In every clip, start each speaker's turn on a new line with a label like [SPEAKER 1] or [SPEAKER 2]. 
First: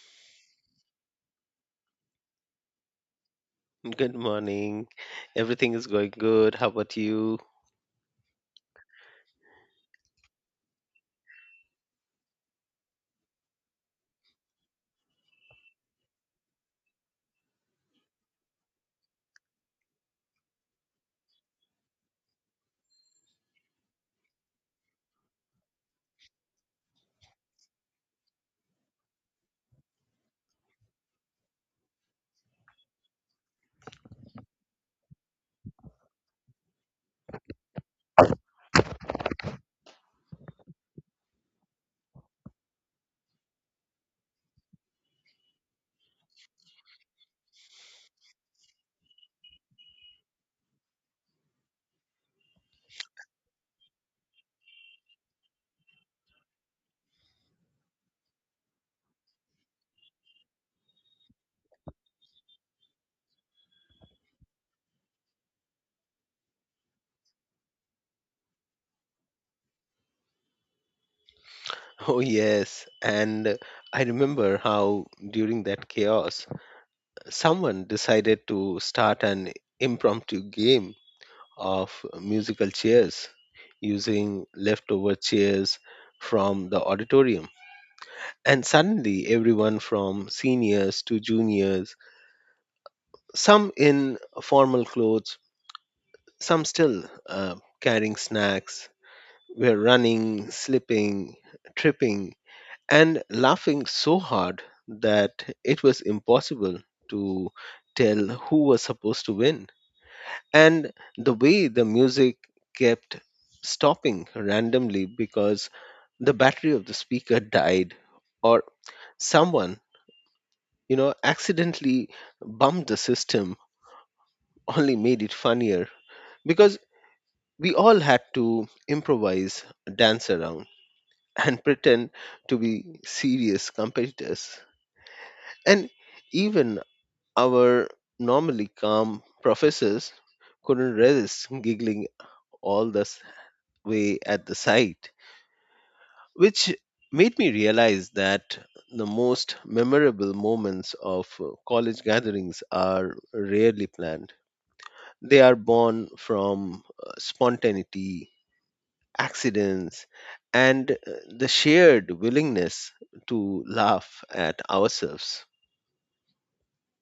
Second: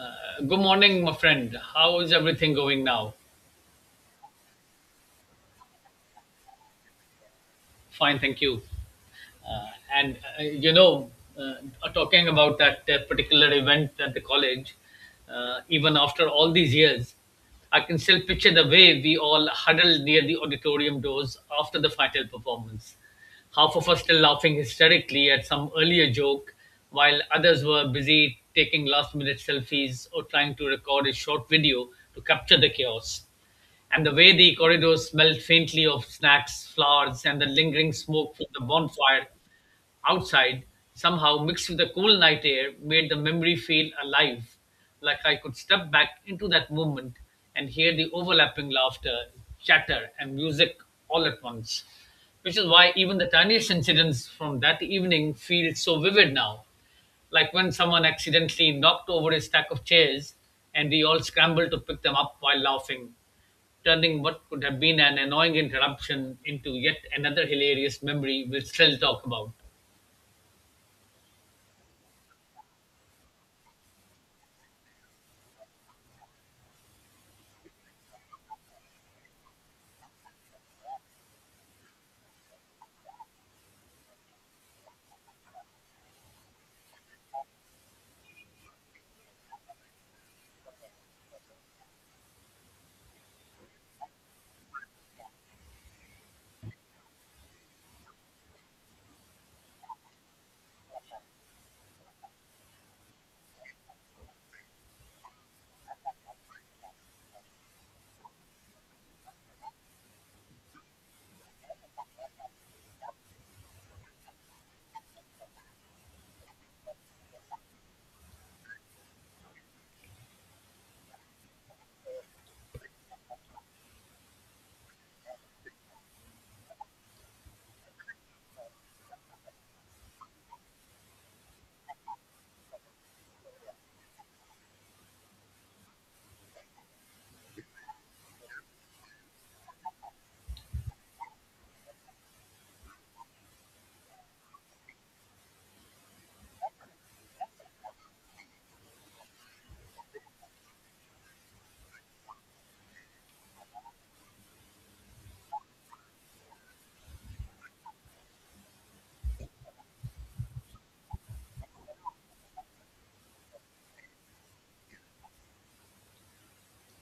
[SPEAKER 1] Good morning, my friend. How is everything going now?
[SPEAKER 2] Good morning. Everything is going good. How about you?
[SPEAKER 1] Fine, thank you. Uh, and uh, you know, uh, Talking about that particular event at the college, even after all these years, I can still picture the way we all huddled near the auditorium doors after the final performance. Half of us still laughing hysterically at some earlier joke, while others were busy taking last minute selfies or trying to record a short video to capture the chaos. And the way the corridors smelled faintly of snacks, flowers, and the lingering smoke from the bonfire outside, somehow mixed with the cool night air, made the memory feel alive, like I could step back into that moment and hear the overlapping laughter, chatter, and music all at once. Which is why even the tiniest incidents from that evening feel so vivid now, like when someone accidentally knocked over a stack of chairs and we all scrambled to pick them up while laughing, turning what could have been an annoying interruption into yet another hilarious memory we'll still talk about.
[SPEAKER 2] Oh, yes. And I remember how during that chaos, someone decided to start an impromptu game of musical chairs using leftover chairs from the auditorium. And suddenly, everyone from seniors to juniors, some in formal clothes, some still carrying snacks, we're running, slipping, tripping, and laughing so hard that it was impossible to tell who was supposed to win. And the way the music kept stopping randomly because the battery of the speaker died or someone accidentally bumped the system only made it funnier because we all had to improvise, dance around, and pretend to be serious competitors. And even our normally calm professors couldn't resist giggling all the way at the sight, which made me realize that the most memorable moments of college gatherings are rarely planned. They are born from spontaneity, accidents, and the shared willingness to laugh at ourselves.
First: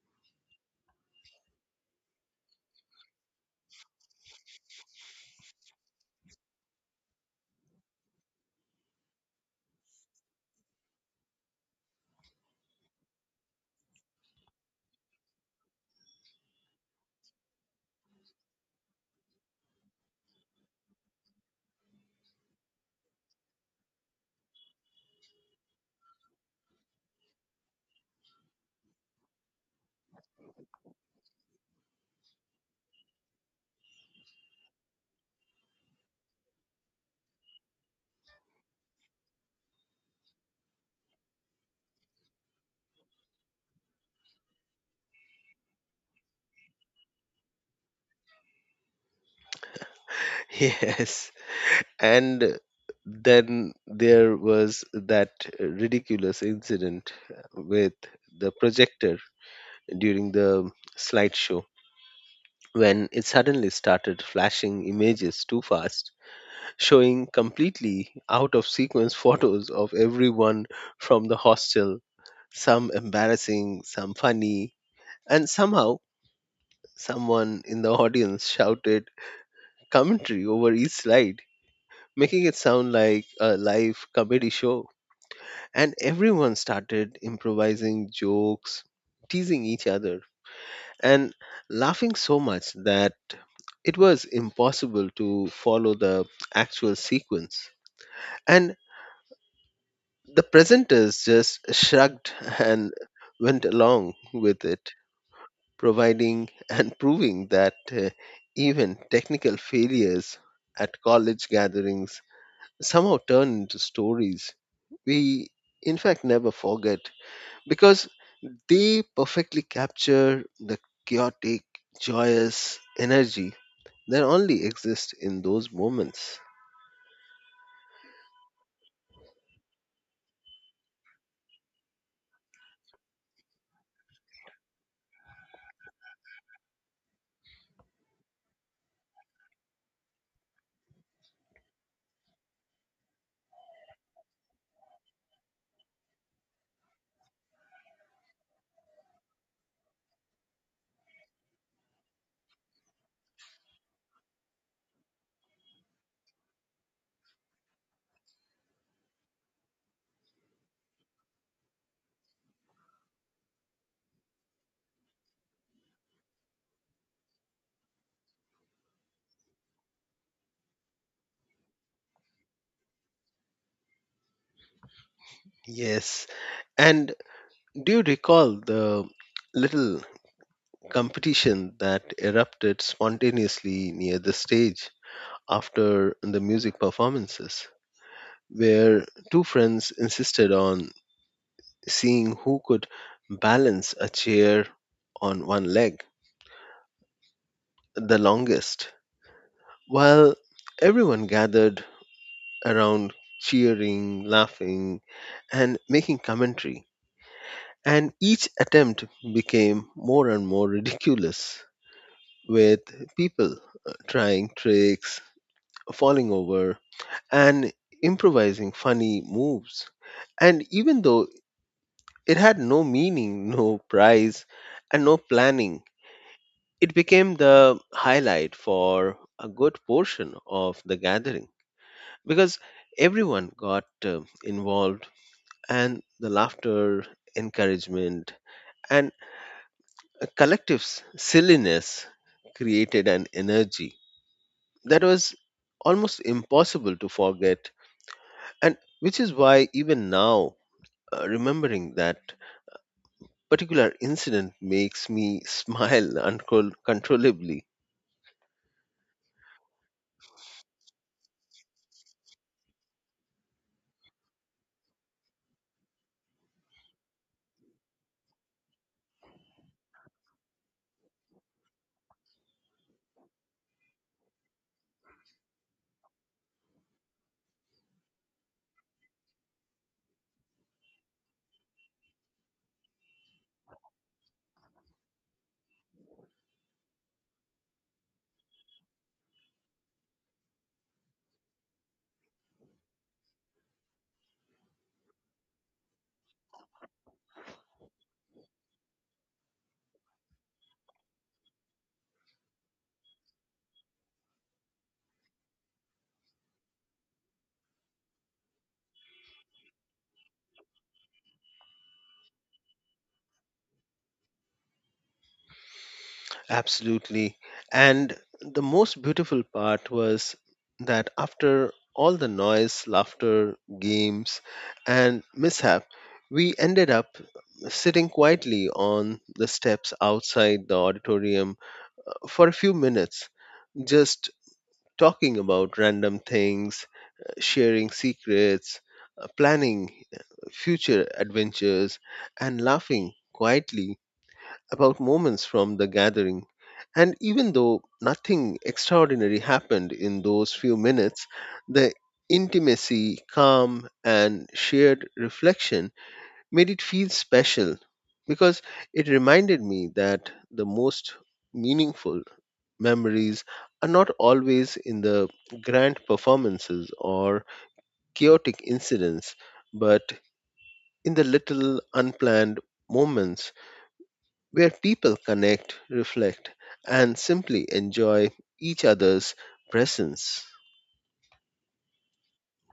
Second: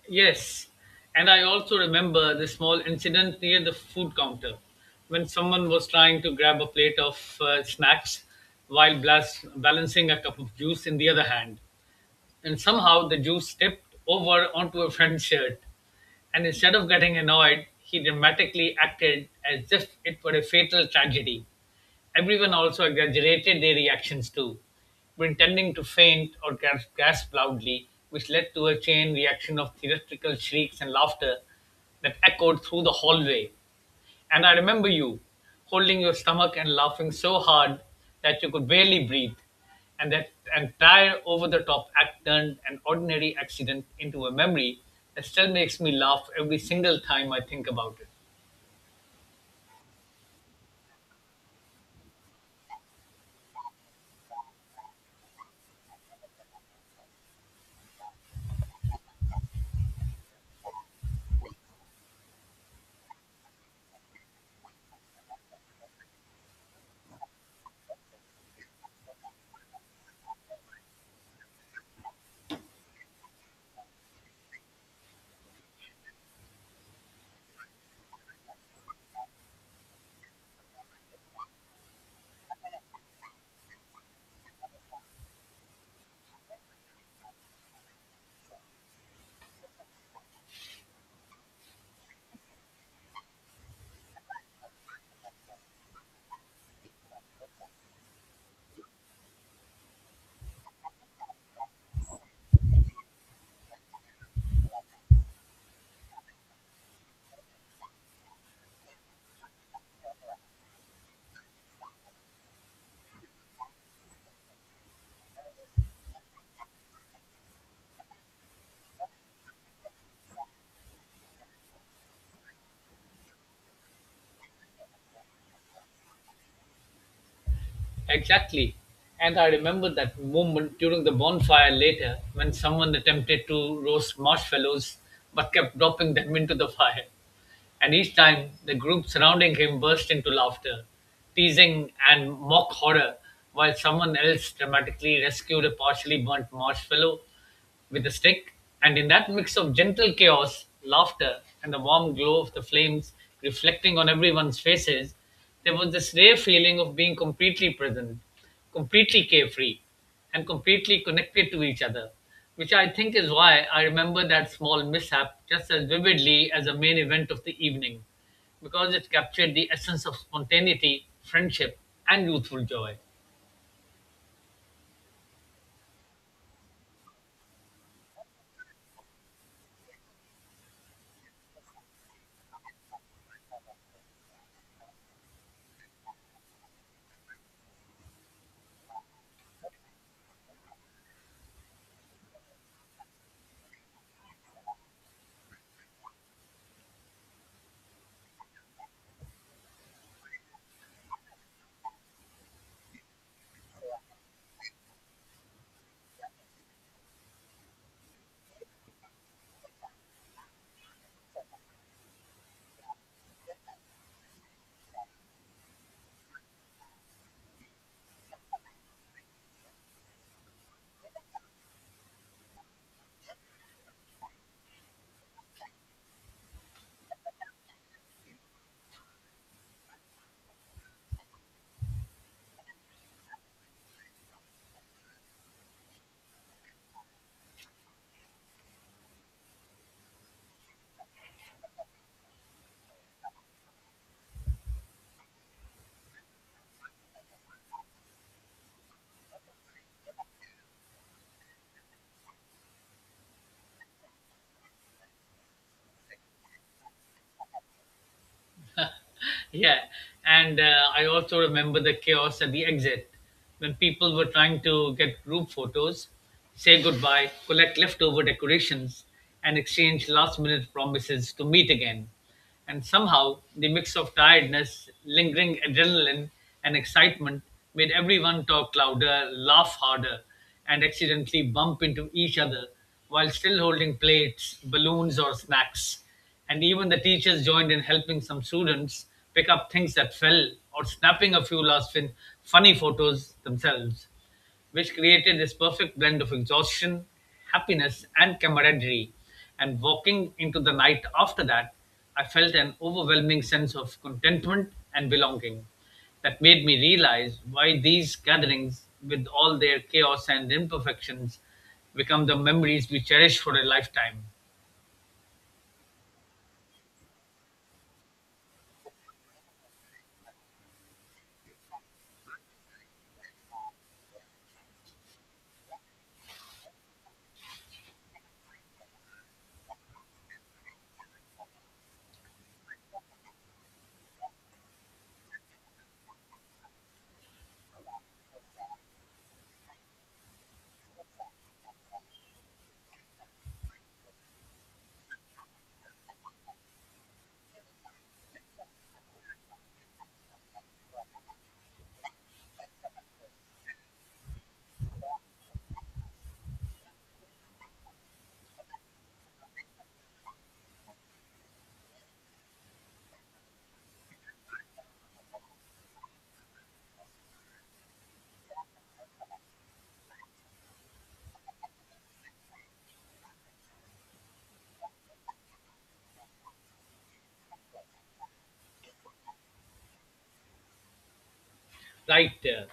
[SPEAKER 1] Yes, and I also remember the small incident near the food counter when someone was trying to grab a plate of snacks while balancing a cup of juice in the other hand. And somehow the Jew stepped over onto a friend's shirt. And instead of getting annoyed, he dramatically acted as if it were a fatal tragedy. Everyone also exaggerated their reactions too, pretending to faint or gasp loudly, which led to a chain reaction of theatrical shrieks and laughter that echoed through the hallway. And I remember you holding your stomach and laughing so hard that you could barely breathe, and that entire over the top act turned an ordinary accident into a memory that still makes me laugh every single time I think about it.
[SPEAKER 2] Yes, and then there was that ridiculous incident with the projector during the slideshow when it suddenly started flashing images too fast, showing completely out of sequence photos of everyone from the hostel, some embarrassing, some funny, and somehow someone in the audience shouted commentary over each slide, making it sound like a live comedy show. And everyone started improvising jokes, teasing each other, and laughing so much that it was impossible to follow the actual sequence. And the presenters just shrugged and went along with it, providing and proving that even technical failures at college gatherings somehow turn into stories we in fact never forget because they perfectly capture the chaotic, joyous energy that only exists in those moments.
[SPEAKER 1] Exactly. And I remember that moment during the bonfire later when someone attempted to roast marshmallows but kept dropping them into the fire. And each time, the group surrounding him burst into laughter, teasing and mock horror, while someone else dramatically rescued a partially burnt marshmallow with a stick, and in that mix of gentle chaos, laughter, and the warm glow of the flames reflecting on everyone's faces, there was this rare feeling of being completely present, completely carefree, and completely connected to each other, which I think is why I remember that small mishap just as vividly as the main event of the evening, because it captured the essence of spontaneity, friendship, and youthful joy.
[SPEAKER 2] Yes, and do you recall the little competition that erupted spontaneously near the stage after the music performances, where two friends insisted on seeing who could balance a chair on one leg the longest, while everyone gathered around cheering, laughing, and making commentary. And each attempt became more and more ridiculous, with people trying tricks, falling over, and improvising funny moves. And even though it had no meaning, no price, and no planning, it became the highlight for a good portion of the gathering because everyone got involved and the laughter, encouragement, and a collective silliness created an energy that was almost impossible to forget, and which is why even now, remembering that particular incident makes me smile uncontrollably.
[SPEAKER 1] Yeah, and I also remember the chaos at the exit when people were trying to get group photos, say goodbye, collect leftover decorations, and exchange last minute promises to meet again, and somehow the mix of tiredness, lingering adrenaline, and excitement made everyone talk louder, laugh harder, and accidentally bump into each other while still holding plates, balloons, or snacks, and even the teachers joined in, helping some students pick up things that fell or snapping a few last funny photos themselves, which created this perfect blend of exhaustion, happiness, and camaraderie. And walking into the night after that, I felt an overwhelming sense of contentment and belonging that made me realize why these gatherings, with all their chaos and imperfections, become the memories we cherish for a lifetime.
[SPEAKER 2] Absolutely. And the most beautiful part was that after all the noise, laughter, games, and mishap, we ended up sitting quietly on the steps outside the auditorium for a few minutes, just talking about random things, sharing secrets, planning future adventures, and laughing quietly about moments from the gathering. And even though nothing extraordinary happened in those few minutes, the intimacy, calm, and shared reflection made it feel special because it reminded me that the most meaningful memories are not always in the grand performances or chaotic incidents, but in the little unplanned moments where people connect, reflect, and simply enjoy each other's presence.
[SPEAKER 1] Right there.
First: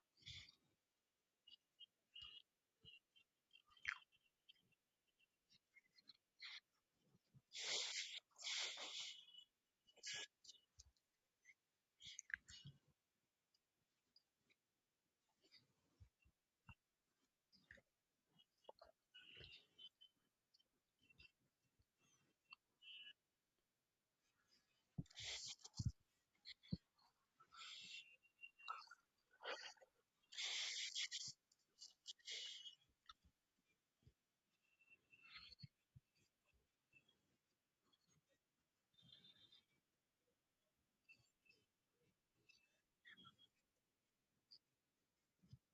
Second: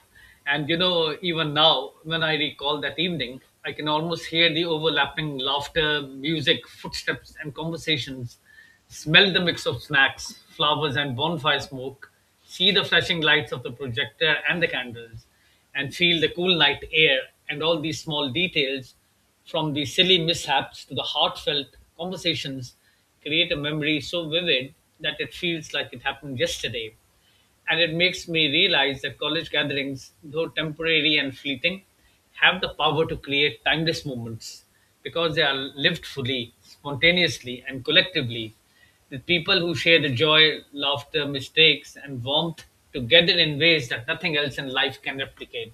[SPEAKER 1] And you know, even now, when I recall that evening, I can almost hear the overlapping laughter, music, footsteps, and conversations, smell the mix of snacks, flowers, and bonfire smoke, see the flashing lights of the projector and the candles, and feel the cool night air, and all these small details, from the silly mishaps to the heartfelt conversations, create a memory so vivid that it feels like it happened yesterday, and it makes me realize that college gatherings, though temporary and fleeting, have the power to create timeless moments because they are lived fully, spontaneously, and collectively with people who share the joy, laughter, mistakes, and warmth together in ways that nothing else in life can replicate.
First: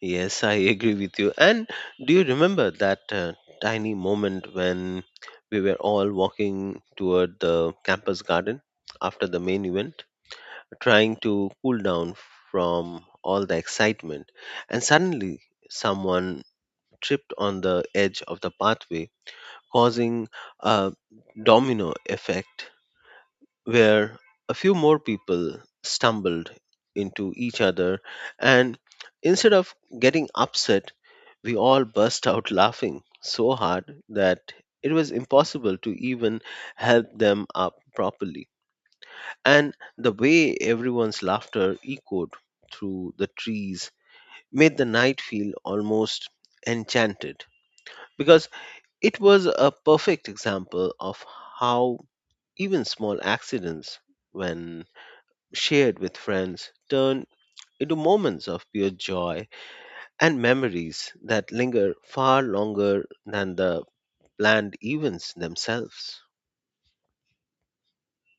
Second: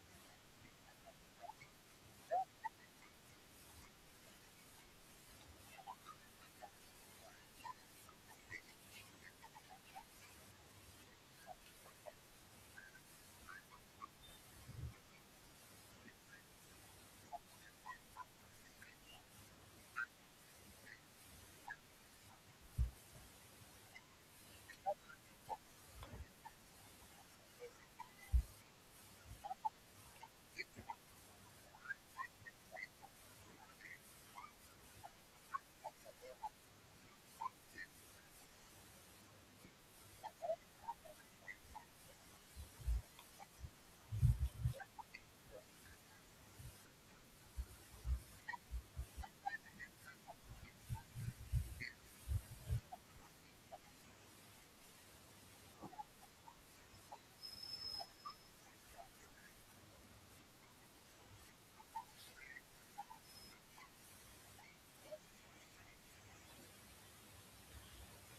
[SPEAKER 2] Yes, I agree with you. And do you remember that tiny moment when we were all walking toward the campus garden after the main event, trying to cool down from all the excitement? And suddenly, someone tripped on the edge of the pathway, causing a domino effect where a few more people stumbled into each other, and instead of getting upset, we all burst out laughing so hard that it was impossible to even help them up properly. And the way everyone's laughter echoed through the trees made the night feel almost enchanted because it was a perfect example of how even small accidents, when shared with friends, turn into moments of pure joy and memories that linger far longer than the planned events themselves.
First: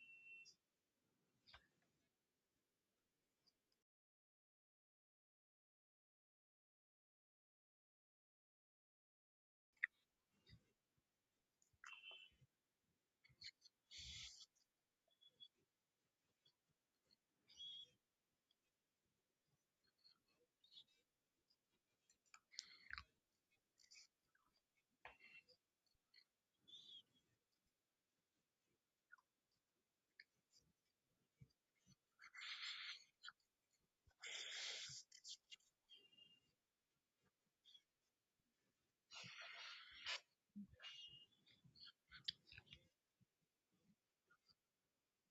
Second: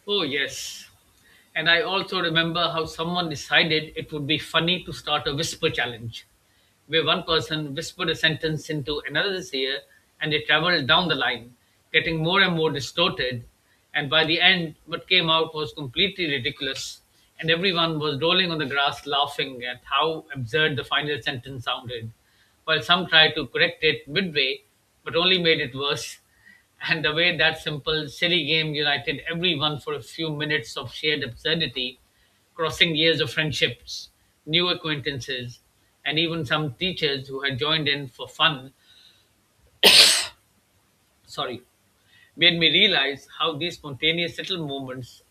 [SPEAKER 1] Oh, yes. And I also remember how someone decided it would be funny to start a whisper challenge, where one person whispered a sentence into another's ear and they traveled down the line, getting more and more distorted. And by the end, what came out was completely ridiculous, and everyone was rolling on the grass laughing at how absurd the final sentence sounded, while some tried to correct it midway but only made it worse, and the way that simple, silly game united everyone for a few minutes of shared absurdity, crossing years of friendships, new acquaintances, and even some teachers who had joined in for fun, sorry, made me realize how these spontaneous little moments,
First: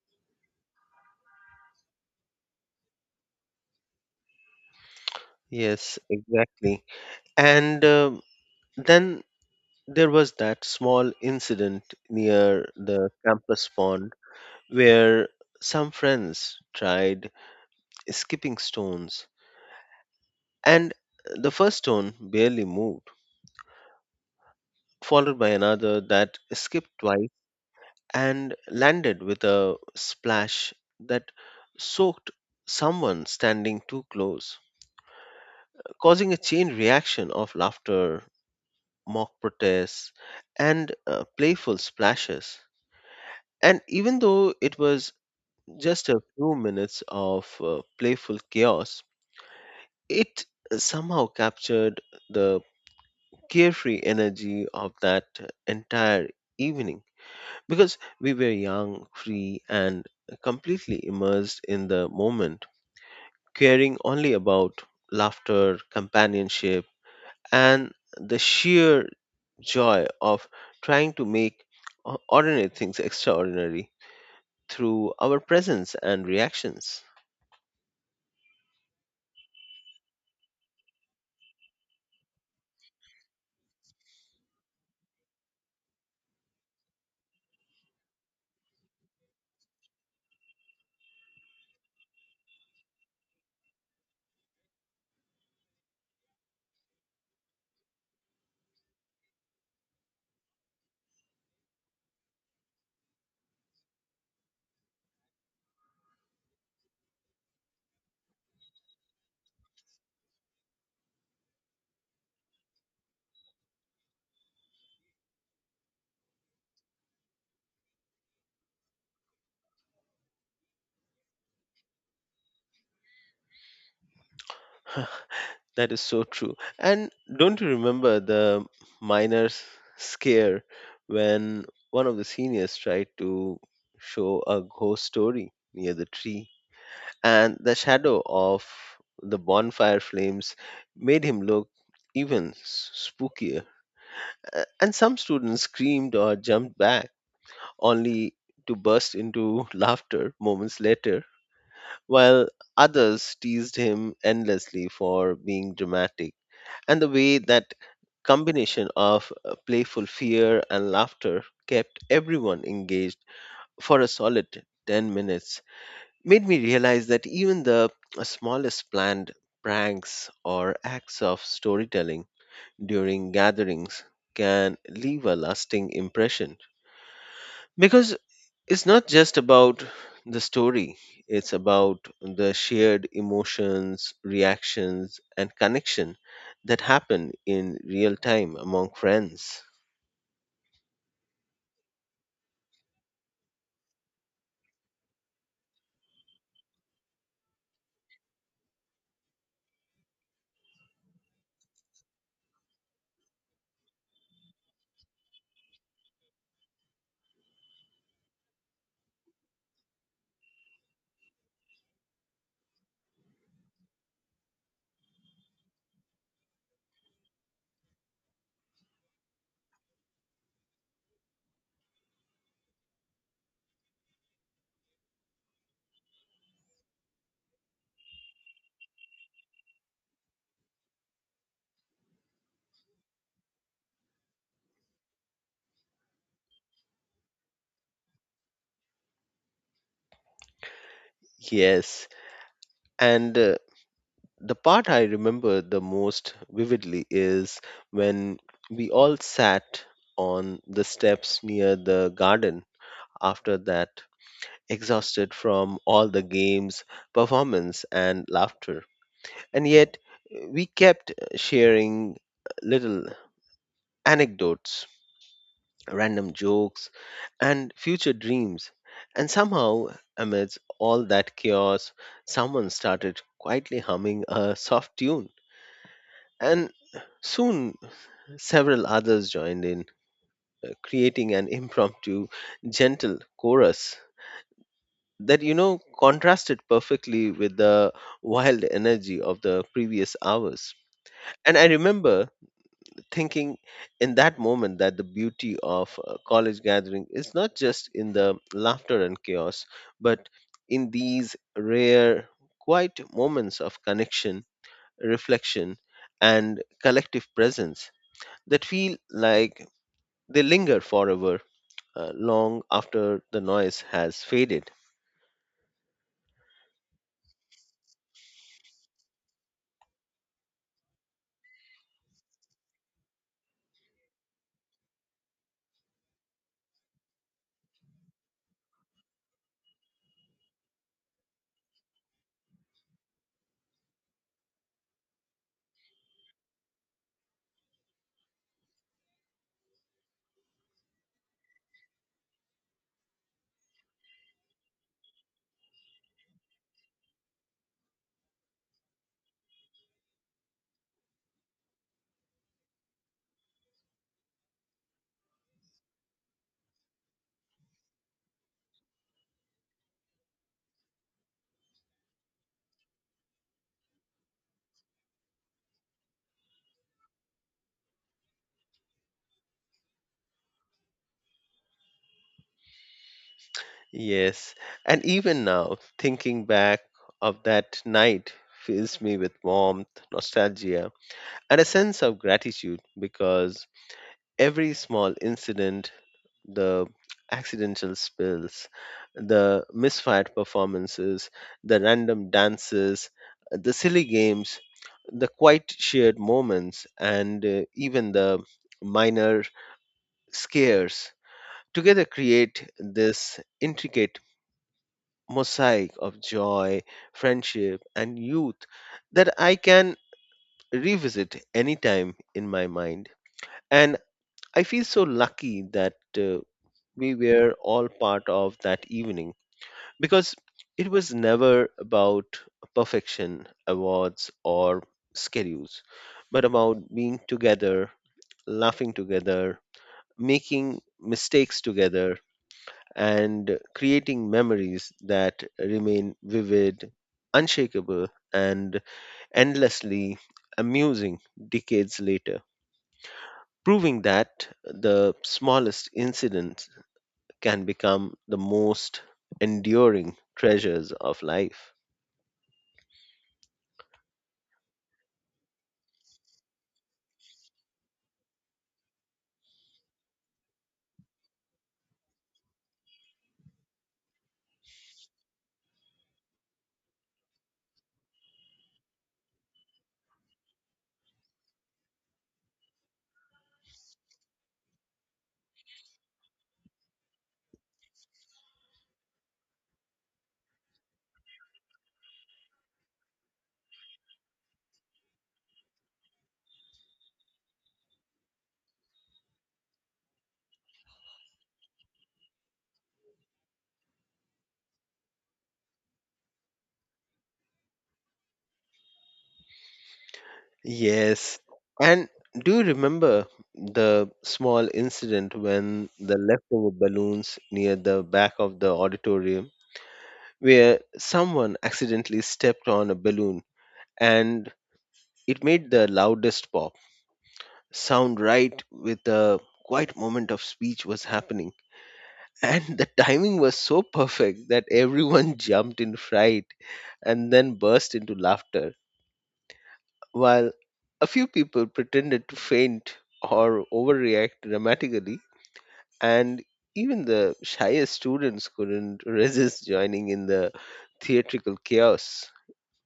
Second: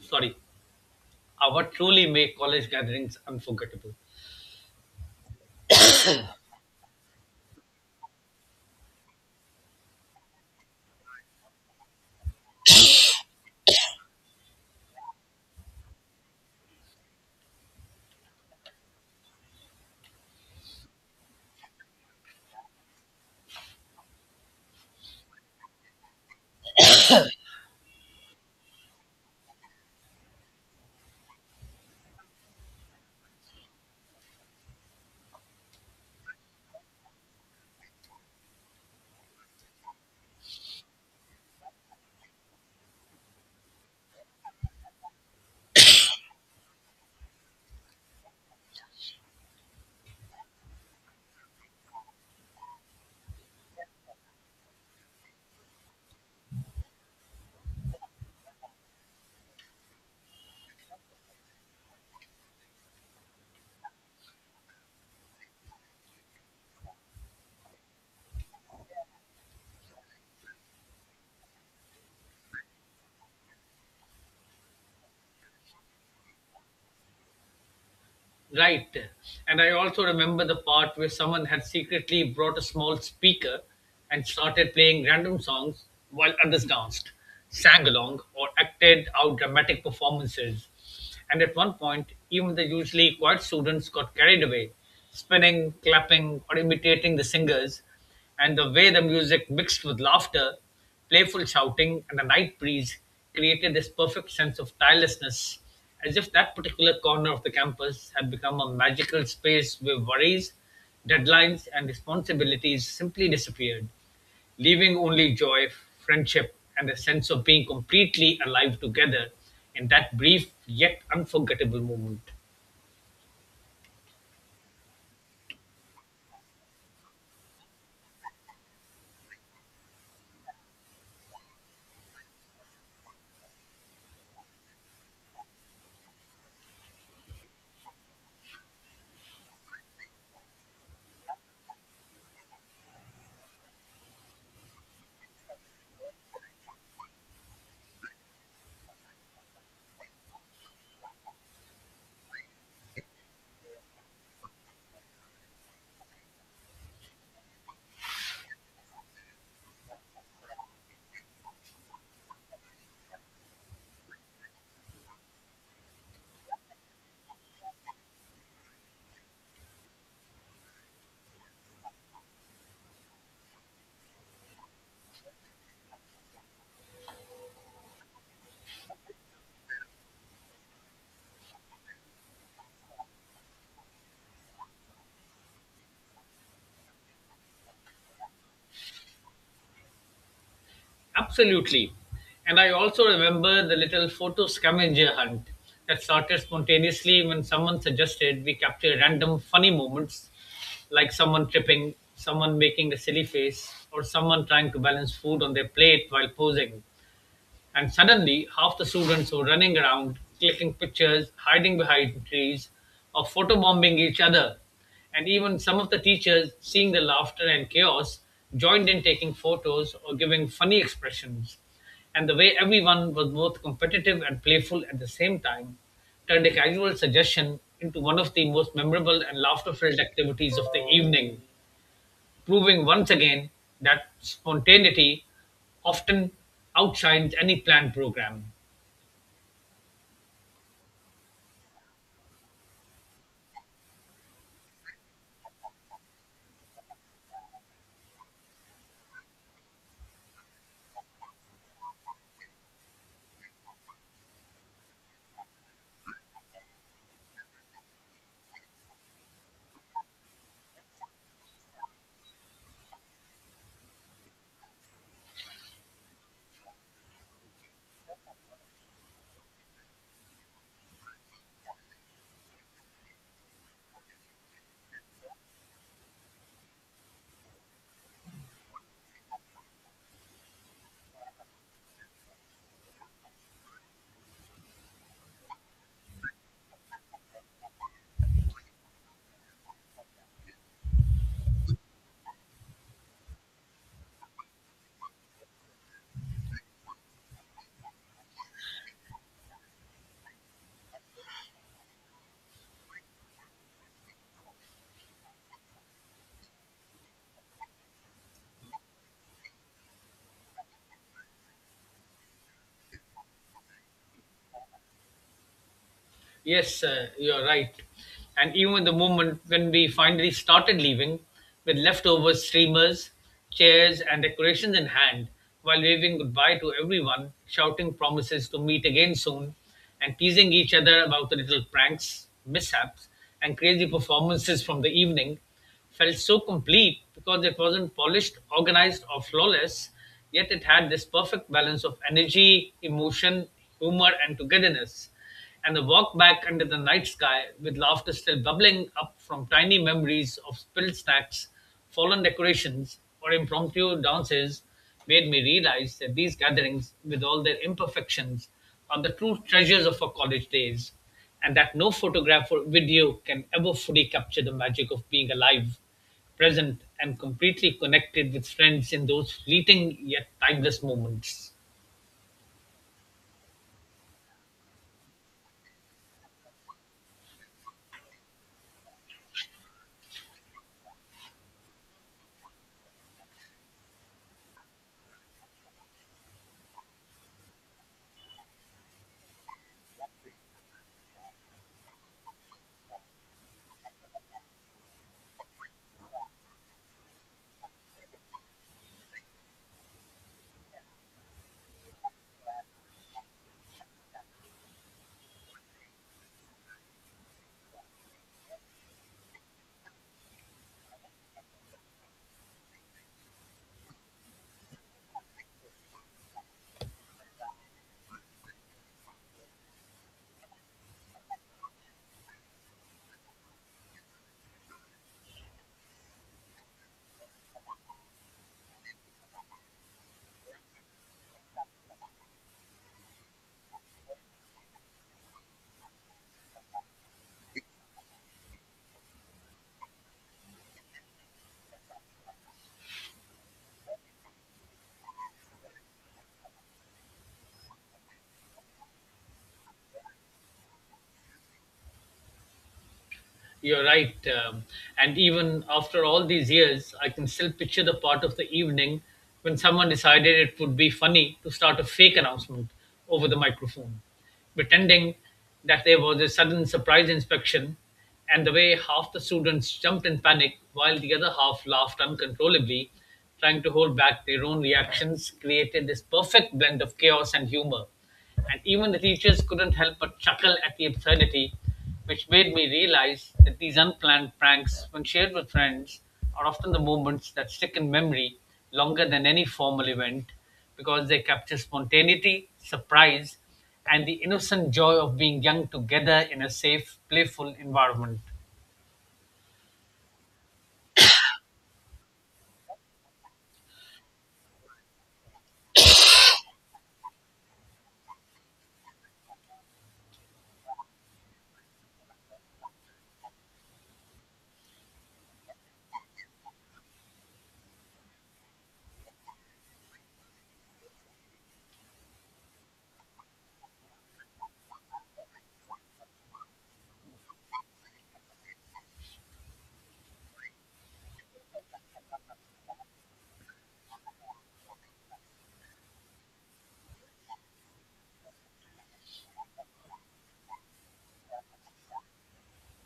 [SPEAKER 1] sorry, are what truly make college gatherings unforgettable.
[SPEAKER 2] Yes, exactly. And then there was that small incident near the campus pond where some friends tried skipping stones, and the first stone barely moved, followed by another that skipped twice and landed with a splash that soaked someone standing too close, causing a chain reaction of laughter, mock protests, and playful splashes. And even though it was just a few minutes of playful chaos, it somehow captured the carefree energy of that entire evening, because we were young, free, and completely immersed in the moment, caring only about laughter, companionship, and the sheer joy of trying to make ordinary things extraordinary through our presence and reactions.
[SPEAKER 1] Right. And I also remember the part where someone had secretly brought a small speaker and started playing random songs while others danced, sang along, or acted out dramatic performances. And at one point, even the usually quiet students got carried away, spinning, clapping, or imitating the singers, and the way the music mixed with laughter, playful shouting, and a night breeze created this perfect sense of tirelessness, as if that particular corner of the campus had become a magical space where worries, deadlines, and responsibilities simply disappeared, leaving only joy, friendship, and a sense of being completely alive together in that brief yet unforgettable moment.
[SPEAKER 2] That is so true. And don't you remember the minor scare when one of the seniors tried to show a ghost story near the tree? And the shadow of the bonfire flames made him look even spookier. And some students screamed or jumped back, only to burst into laughter moments later, while others teased him endlessly for being dramatic. And the way that combination of playful fear and laughter kept everyone engaged for a solid 10 minutes made me realize that even the smallest planned pranks or acts of storytelling during gatherings can leave a lasting impression, because it's not just about the story, it's about the shared emotions, reactions, and connection that happen in real time among friends.
[SPEAKER 1] Absolutely. And I also remember the little photo scavenger hunt that started spontaneously when someone suggested we capture random funny moments, like someone tripping, someone making a silly face, or someone trying to balance food on their plate while posing. And suddenly, half the students were running around, clicking pictures, hiding behind trees, or photobombing each other. And even some of the teachers, seeing the laughter and chaos, joined in taking photos or giving funny expressions. And the way everyone was both competitive and playful at the same time turned a casual suggestion into one of the most memorable and laughter filled activities of the evening, proving once again that spontaneity often outshines any planned program.
[SPEAKER 2] Yes, and the part I remember the most vividly is when we all sat on the steps near the garden after that, exhausted from all the games, performance, and laughter. And yet, we kept sharing little anecdotes, random jokes, and future dreams. And somehow, amidst all that chaos, someone started quietly humming a soft tune. And soon several others joined in, creating an impromptu, gentle chorus that, contrasted perfectly with the wild energy of the previous hours. And I remember thinking in that moment that the beauty of a college gathering is not just in the laughter and chaos, but in these rare, quiet moments of connection, reflection, and collective presence that feel like they linger forever, long after the noise has faded.
[SPEAKER 1] Yes, you're right. And even the moment when we finally started leaving, with leftover streamers, chairs, and decorations in hand, while waving goodbye to everyone, shouting promises to meet again soon, and teasing each other about the little pranks, mishaps, and crazy performances from the evening, felt so complete because it wasn't polished, organized, or flawless, yet it had this perfect balance of energy, emotion, humor, and togetherness, and a walk back under the night sky with laughter still bubbling up from tiny memories of spilled snacks, fallen decorations, or impromptu dances made me realize that these gatherings, with all their imperfections, are the true treasures of our college days, and that no photograph or video can ever fully capture the magic of being alive, present, and completely connected with friends in those fleeting yet timeless moments.
[SPEAKER 2] Yes, and even now, thinking back of that night fills me with warmth, nostalgia, and a sense of gratitude because every small incident, the accidental spills, the misfired performances, the random dances, the silly games, the quiet shared moments, and even the minor scares together create this intricate mosaic of joy, friendship, and youth that I can revisit anytime in my mind. And I feel so lucky that we were all part of that evening because it was never about perfection, awards, or schedules, but about being together, laughing together, making mistakes together, and creating memories that remain vivid, unshakable, and endlessly amusing decades later, proving that the smallest incidents can become the most enduring treasures of life.
[SPEAKER 1] You're right. And even after all these years, I can still picture the part of the evening when someone decided it would be funny to start a fake announcement over the microphone, pretending that there was a sudden surprise inspection, and the way half the students jumped in panic while the other half laughed uncontrollably, trying to hold back their own reactions, created this perfect blend of chaos and humor, and even the teachers couldn't help but chuckle at the absurdity, which made me realize that these unplanned pranks, when shared with friends, are often the moments that stick in memory longer than any formal event because they capture spontaneity, surprise, and the innocent joy of being young together in a safe, playful environment.
[SPEAKER 2] Yes. And do you remember the small incident when the leftover balloons near the back of the auditorium, where someone accidentally stepped on a balloon and it made the loudest pop sound right with the quiet moment of speech was happening. And the timing was so perfect that everyone jumped in fright and then burst into laughter, while a few people pretended to faint or overreact dramatically, and even the shyest students couldn't resist joining in the theatrical chaos,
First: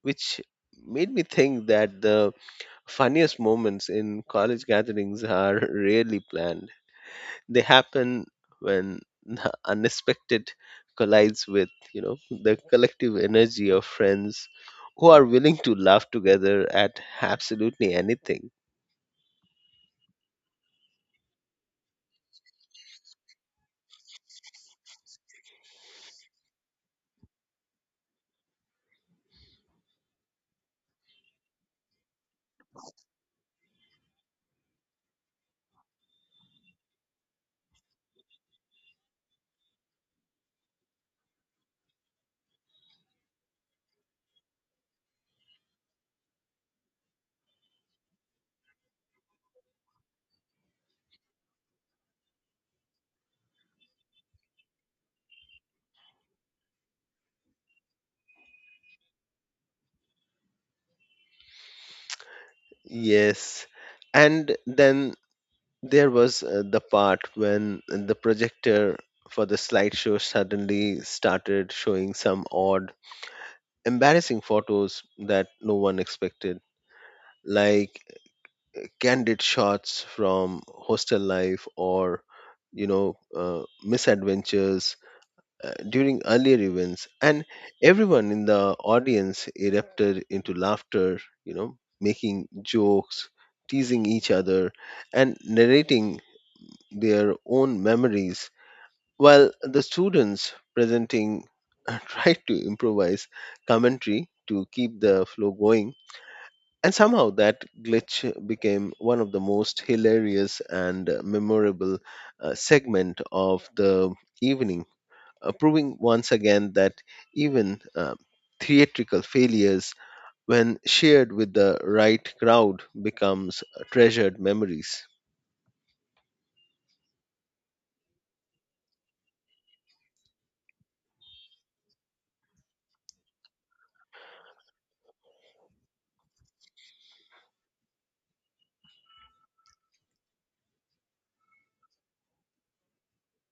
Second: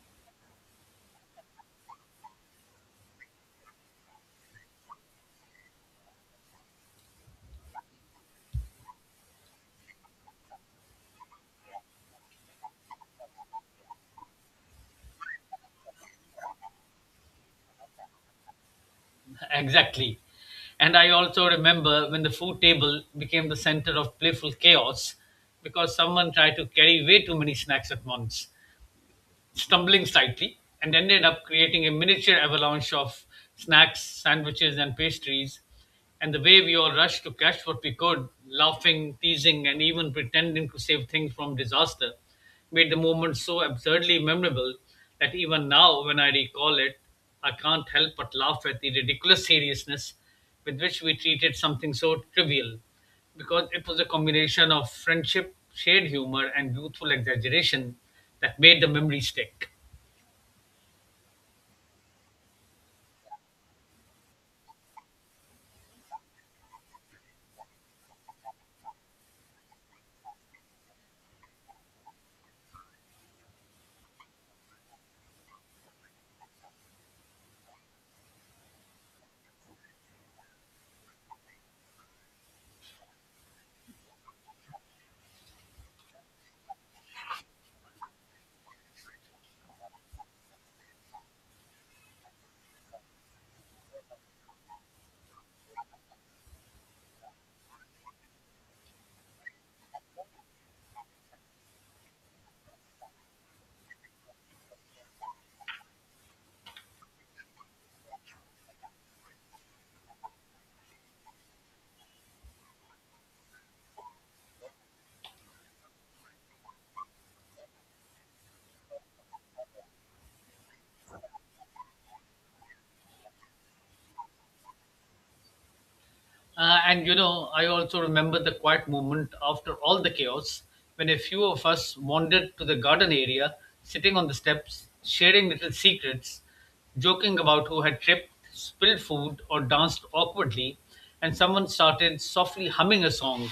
[SPEAKER 2] which made me think that the funniest moments in college gatherings are rarely planned. They happen when the unexpected collides with, the collective energy of friends who are willing to laugh together at absolutely anything.
[SPEAKER 1] Exactly. And I also remember when the food table became the center of playful chaos because someone tried to carry way too many snacks at once, stumbling slightly and ended up creating a miniature avalanche of snacks, sandwiches, and pastries. And the way we all rushed to catch what we could, laughing, teasing, and even pretending to save things from disaster, made the moment so absurdly memorable that even now, when I recall it, I can't help but laugh at the ridiculous seriousness with which we treated something so trivial, because it was a combination of friendship, shared humor, and youthful exaggeration that made the memory stick.
[SPEAKER 2] Yes. And then there was the part when the projector for the slideshow suddenly started showing some odd, embarrassing photos that no one expected, like candid shots from hostel life or misadventures during earlier events, and everyone in the audience erupted into laughter, making jokes, teasing each other, and narrating their own memories, while the students presenting tried to improvise commentary to keep the flow going. And somehow that glitch became one of the most hilarious and memorable segment of the evening, proving once again that even theatrical failures, when shared with the right crowd, becomes treasured memories.
[SPEAKER 1] And you know, I also remember the quiet moment after all the chaos when a few of us wandered to the garden area, sitting on the steps, sharing little secrets, joking about who had tripped, spilled food, or danced awkwardly, and someone started softly humming a song,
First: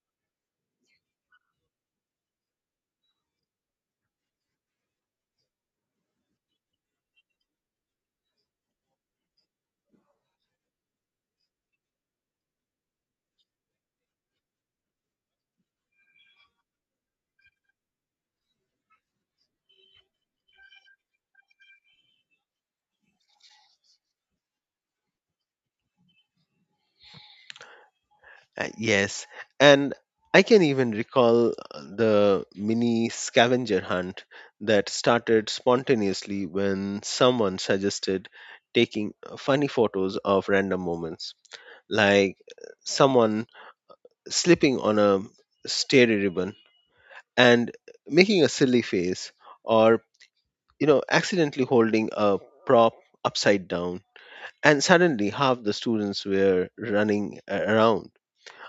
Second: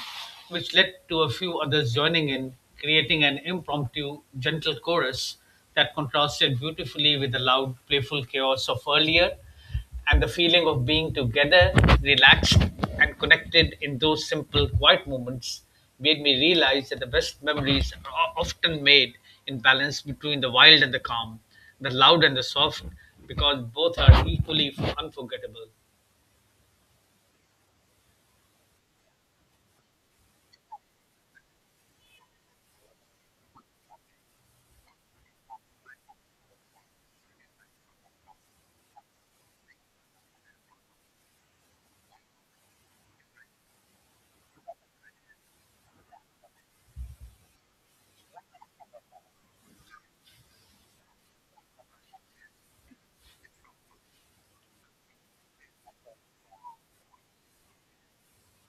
[SPEAKER 1] which led to a few others joining in, creating an impromptu, gentle chorus that contrasted beautifully with the loud, playful chaos of earlier, and the feeling of being together, relaxed, and connected in those simple, quiet moments made me realize that the best memories are often made in balance between the wild and the calm, the loud and the soft, because both are equally unforgettable.
[SPEAKER 2] Yes, and I can even recall the mini scavenger hunt that started spontaneously when someone suggested taking funny photos of random moments, like someone slipping on a stair ribbon and making a silly face, or accidentally holding a prop upside down. And suddenly, half the students were running around,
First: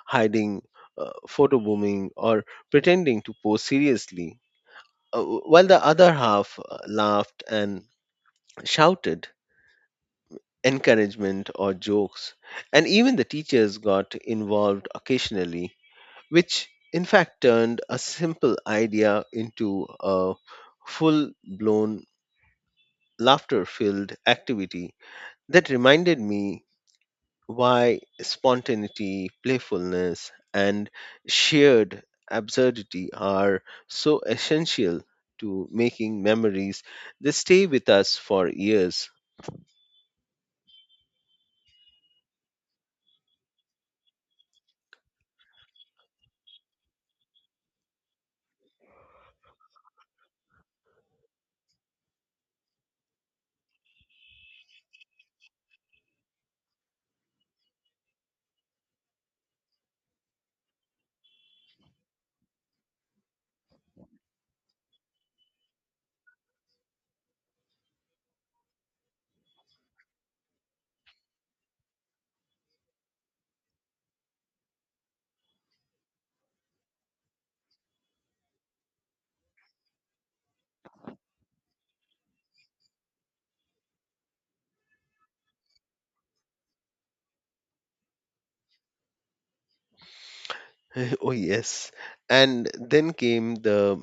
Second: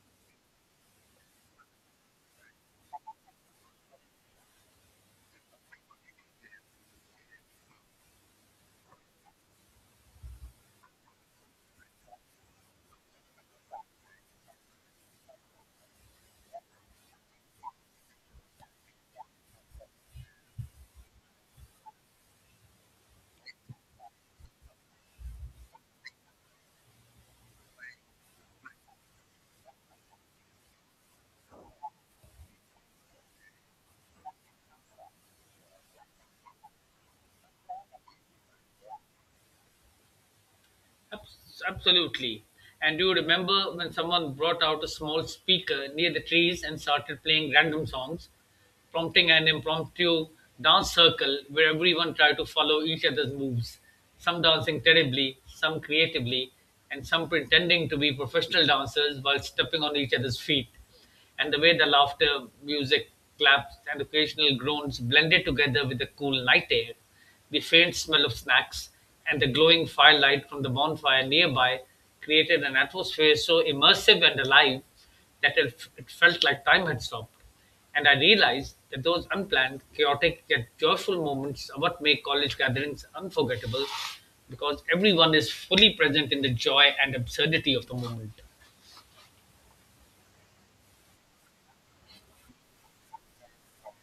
[SPEAKER 2] hiding, photo booming, or pretending to pose seriously, while the other half laughed and shouted encouragement or jokes. And even the teachers got involved occasionally, which in fact turned a simple idea into a full blown laughter filled activity that reminded me why spontaneity, playfulness, and shared absurdity are so essential to making memories they stay with us for years.
[SPEAKER 1] Absolutely. And do you remember when someone brought out a small speaker near the trees and started playing random songs, prompting an impromptu dance circle where everyone tried to follow each other's moves? Some dancing terribly, some creatively, and some pretending to be professional dancers while stepping on each other's feet, and the way the laughter, music, claps, and occasional groans blended together with the cool night air, the faint smell of snacks, and the glowing firelight from the bonfire nearby created an atmosphere so immersive and alive that it felt like time had stopped. And I realized that those unplanned, chaotic, yet joyful moments are what make college gatherings unforgettable because everyone is fully present in the joy and absurdity of the moment.
[SPEAKER 2] Oh yes, and then came the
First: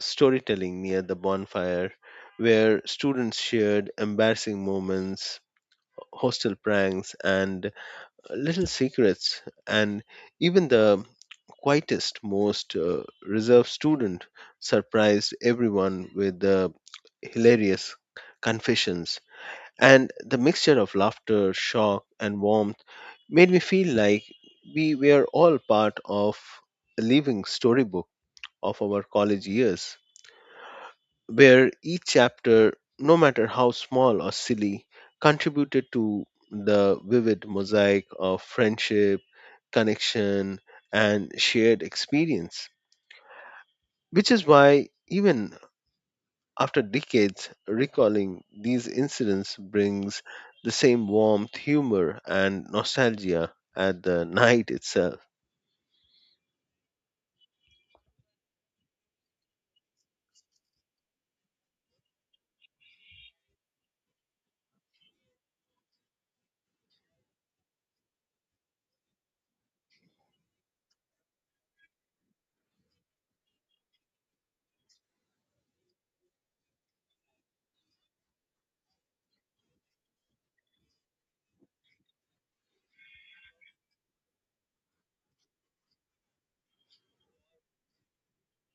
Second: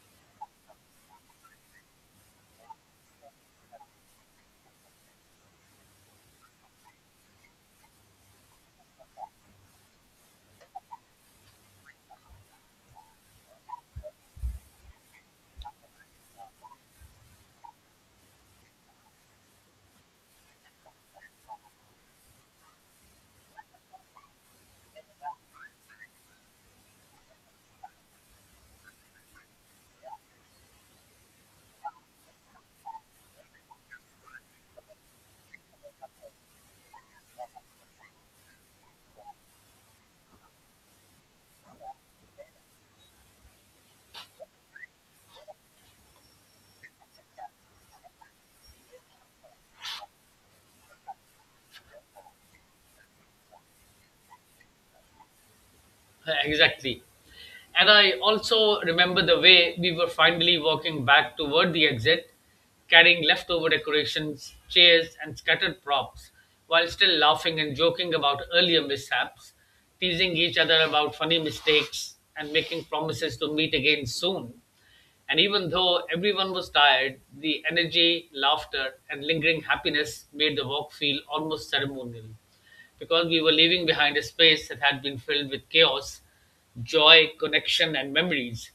[SPEAKER 2] storytelling near the bonfire where students shared embarrassing moments, hostel pranks, and little secrets, and even the quietest, most reserved student surprised everyone with the hilarious confessions. And the mixture of laughter, shock, and warmth made me feel like we were all part of a living storybook of our college years where each chapter, no matter how small or silly, contributed to the vivid mosaic of friendship, connection, and shared experience. Which is why, even after decades, recalling these incidents brings the same warmth, humor, and nostalgia at the night itself.
[SPEAKER 1] Exactly. And I also remember the way we were finally walking back toward the exit, carrying leftover decorations, chairs, and scattered props, while still laughing and joking about earlier mishaps, teasing each other about funny mistakes, and making promises to meet again soon. And even though everyone was tired, the energy, laughter, and lingering happiness made the walk feel almost ceremonial, because we were leaving behind a space that had been filled with chaos, joy, connection, and memories.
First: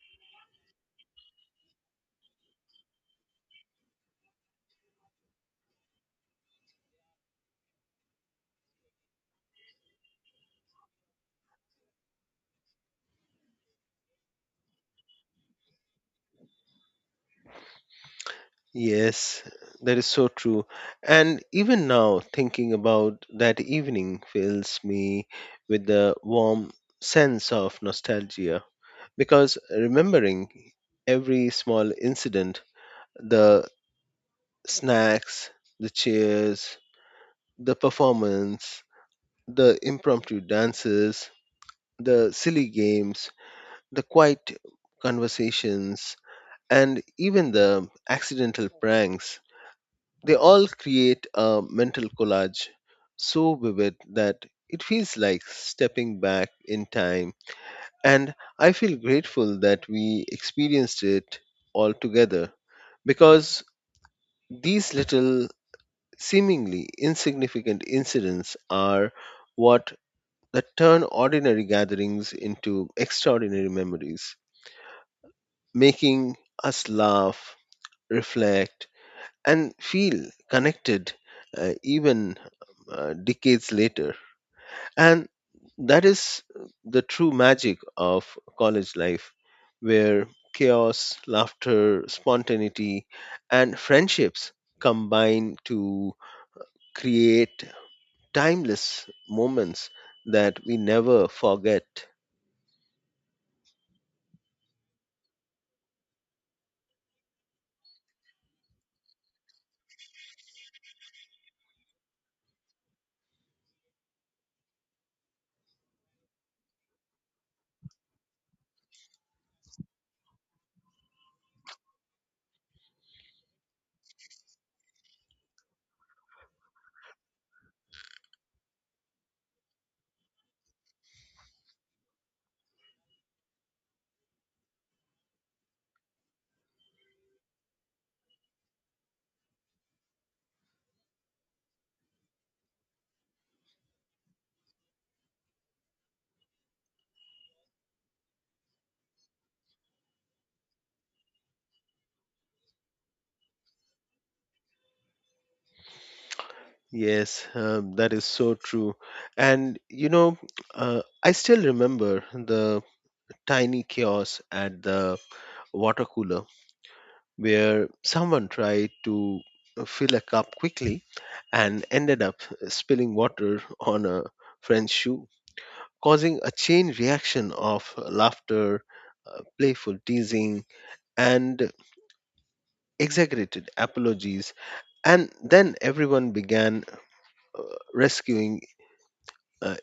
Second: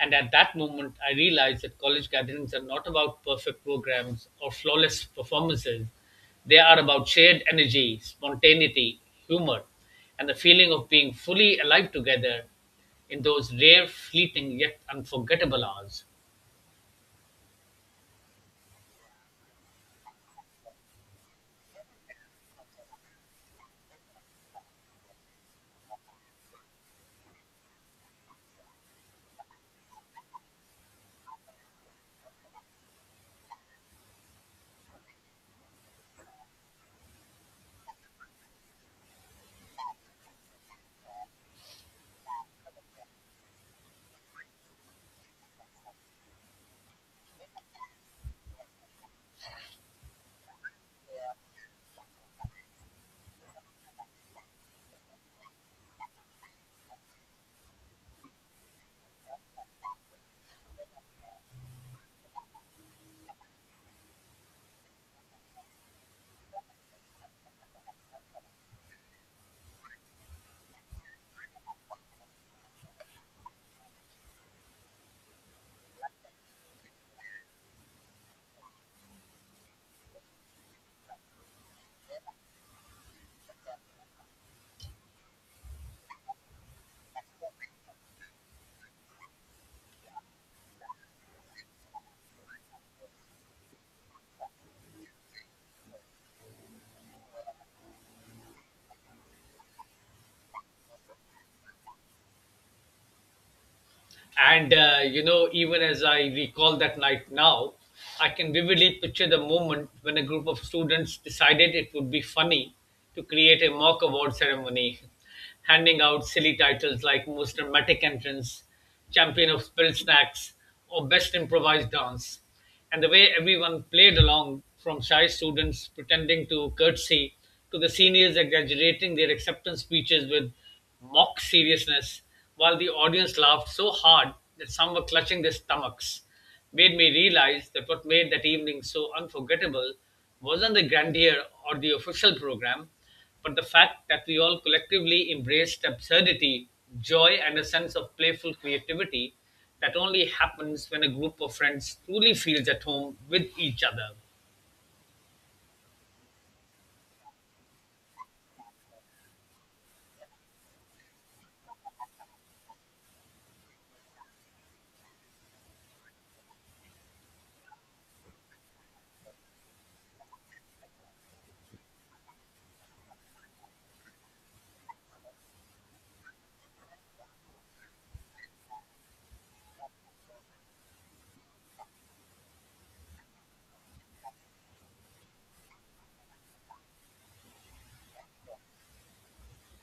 [SPEAKER 1] And at that moment, I realized that college gatherings are not about perfect programs or flawless performances. They are about shared energy, spontaneity, humor, and the feeling of being fully alive together in those rare, fleeting, yet unforgettable hours.
[SPEAKER 2] Yes, that is so true. And even now, thinking about that evening fills me with the warm sense of nostalgia because remembering every small incident, the snacks, the cheers, the performance, the impromptu dances, the silly games, the quiet conversations, and even the accidental pranks, they all create a mental collage so vivid that it feels like stepping back in time, and I feel grateful that we experienced it all together because these little, seemingly insignificant incidents are what that turn ordinary gatherings into extraordinary memories, making us laugh, reflect, and feel connected, even decades later. And that is the true magic of college life, where chaos, laughter, spontaneity, and friendships combine to create timeless moments that we never forget.
[SPEAKER 1] And, you know, even as I recall that night now, I can vividly picture the moment when a group of students decided it would be funny to create a mock award ceremony, handing out silly titles like Most Dramatic Entrance, Champion of Spilled Snacks, or Best Improvised Dance, and the way everyone played along, from shy students pretending to curtsy to the seniors exaggerating their acceptance speeches with mock seriousness while the audience laughed so hard that some were clutching their stomachs, made me realize that what made that evening so unforgettable wasn't the grandeur or the official program, but the fact that we all collectively embraced absurdity, joy, and a sense of playful creativity that only happens when a group of friends truly feels at home with each other.
[SPEAKER 2] Yes, that is so true. And you know, I still remember the tiny chaos at the water cooler where someone tried to fill a cup quickly and ended up spilling water on a friend's shoe, causing a chain reaction of laughter, playful teasing, and exaggerated apologies. And then everyone began rescuing uh,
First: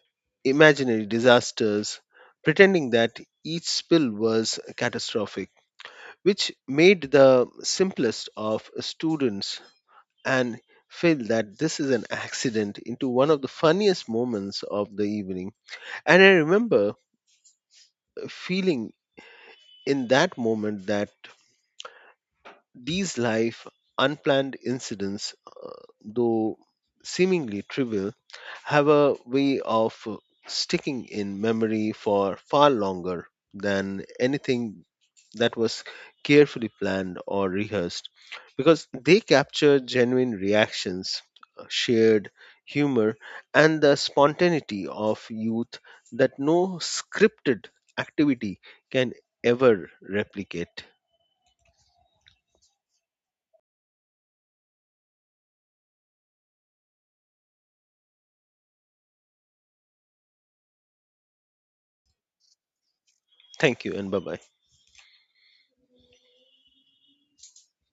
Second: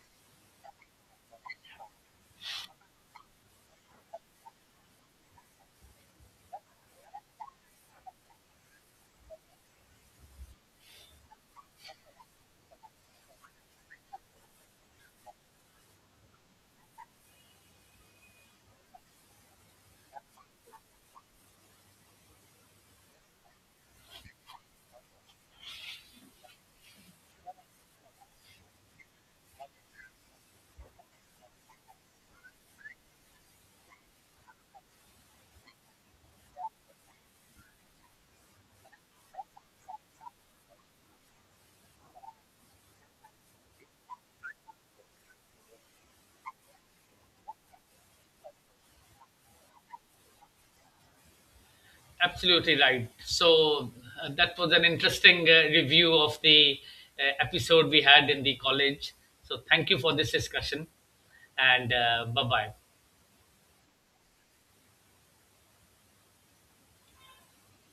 [SPEAKER 2] imaginary disasters, pretending that each spill was catastrophic, which made the simplest of students and feel that this is an accident into one of the funniest moments of the evening. And I remember feeling in that moment that these life unplanned incidents, though seemingly trivial, have a way of sticking in memory for far longer than anything that was carefully planned or rehearsed because they capture genuine reactions, shared humor, and the spontaneity of youth that no scripted activity can ever replicate.
[SPEAKER 1] Absolutely right. So, that was an interesting review of the episode we had in the college. So, thank you for this discussion, and bye bye.
[SPEAKER 2] Thank you and bye bye.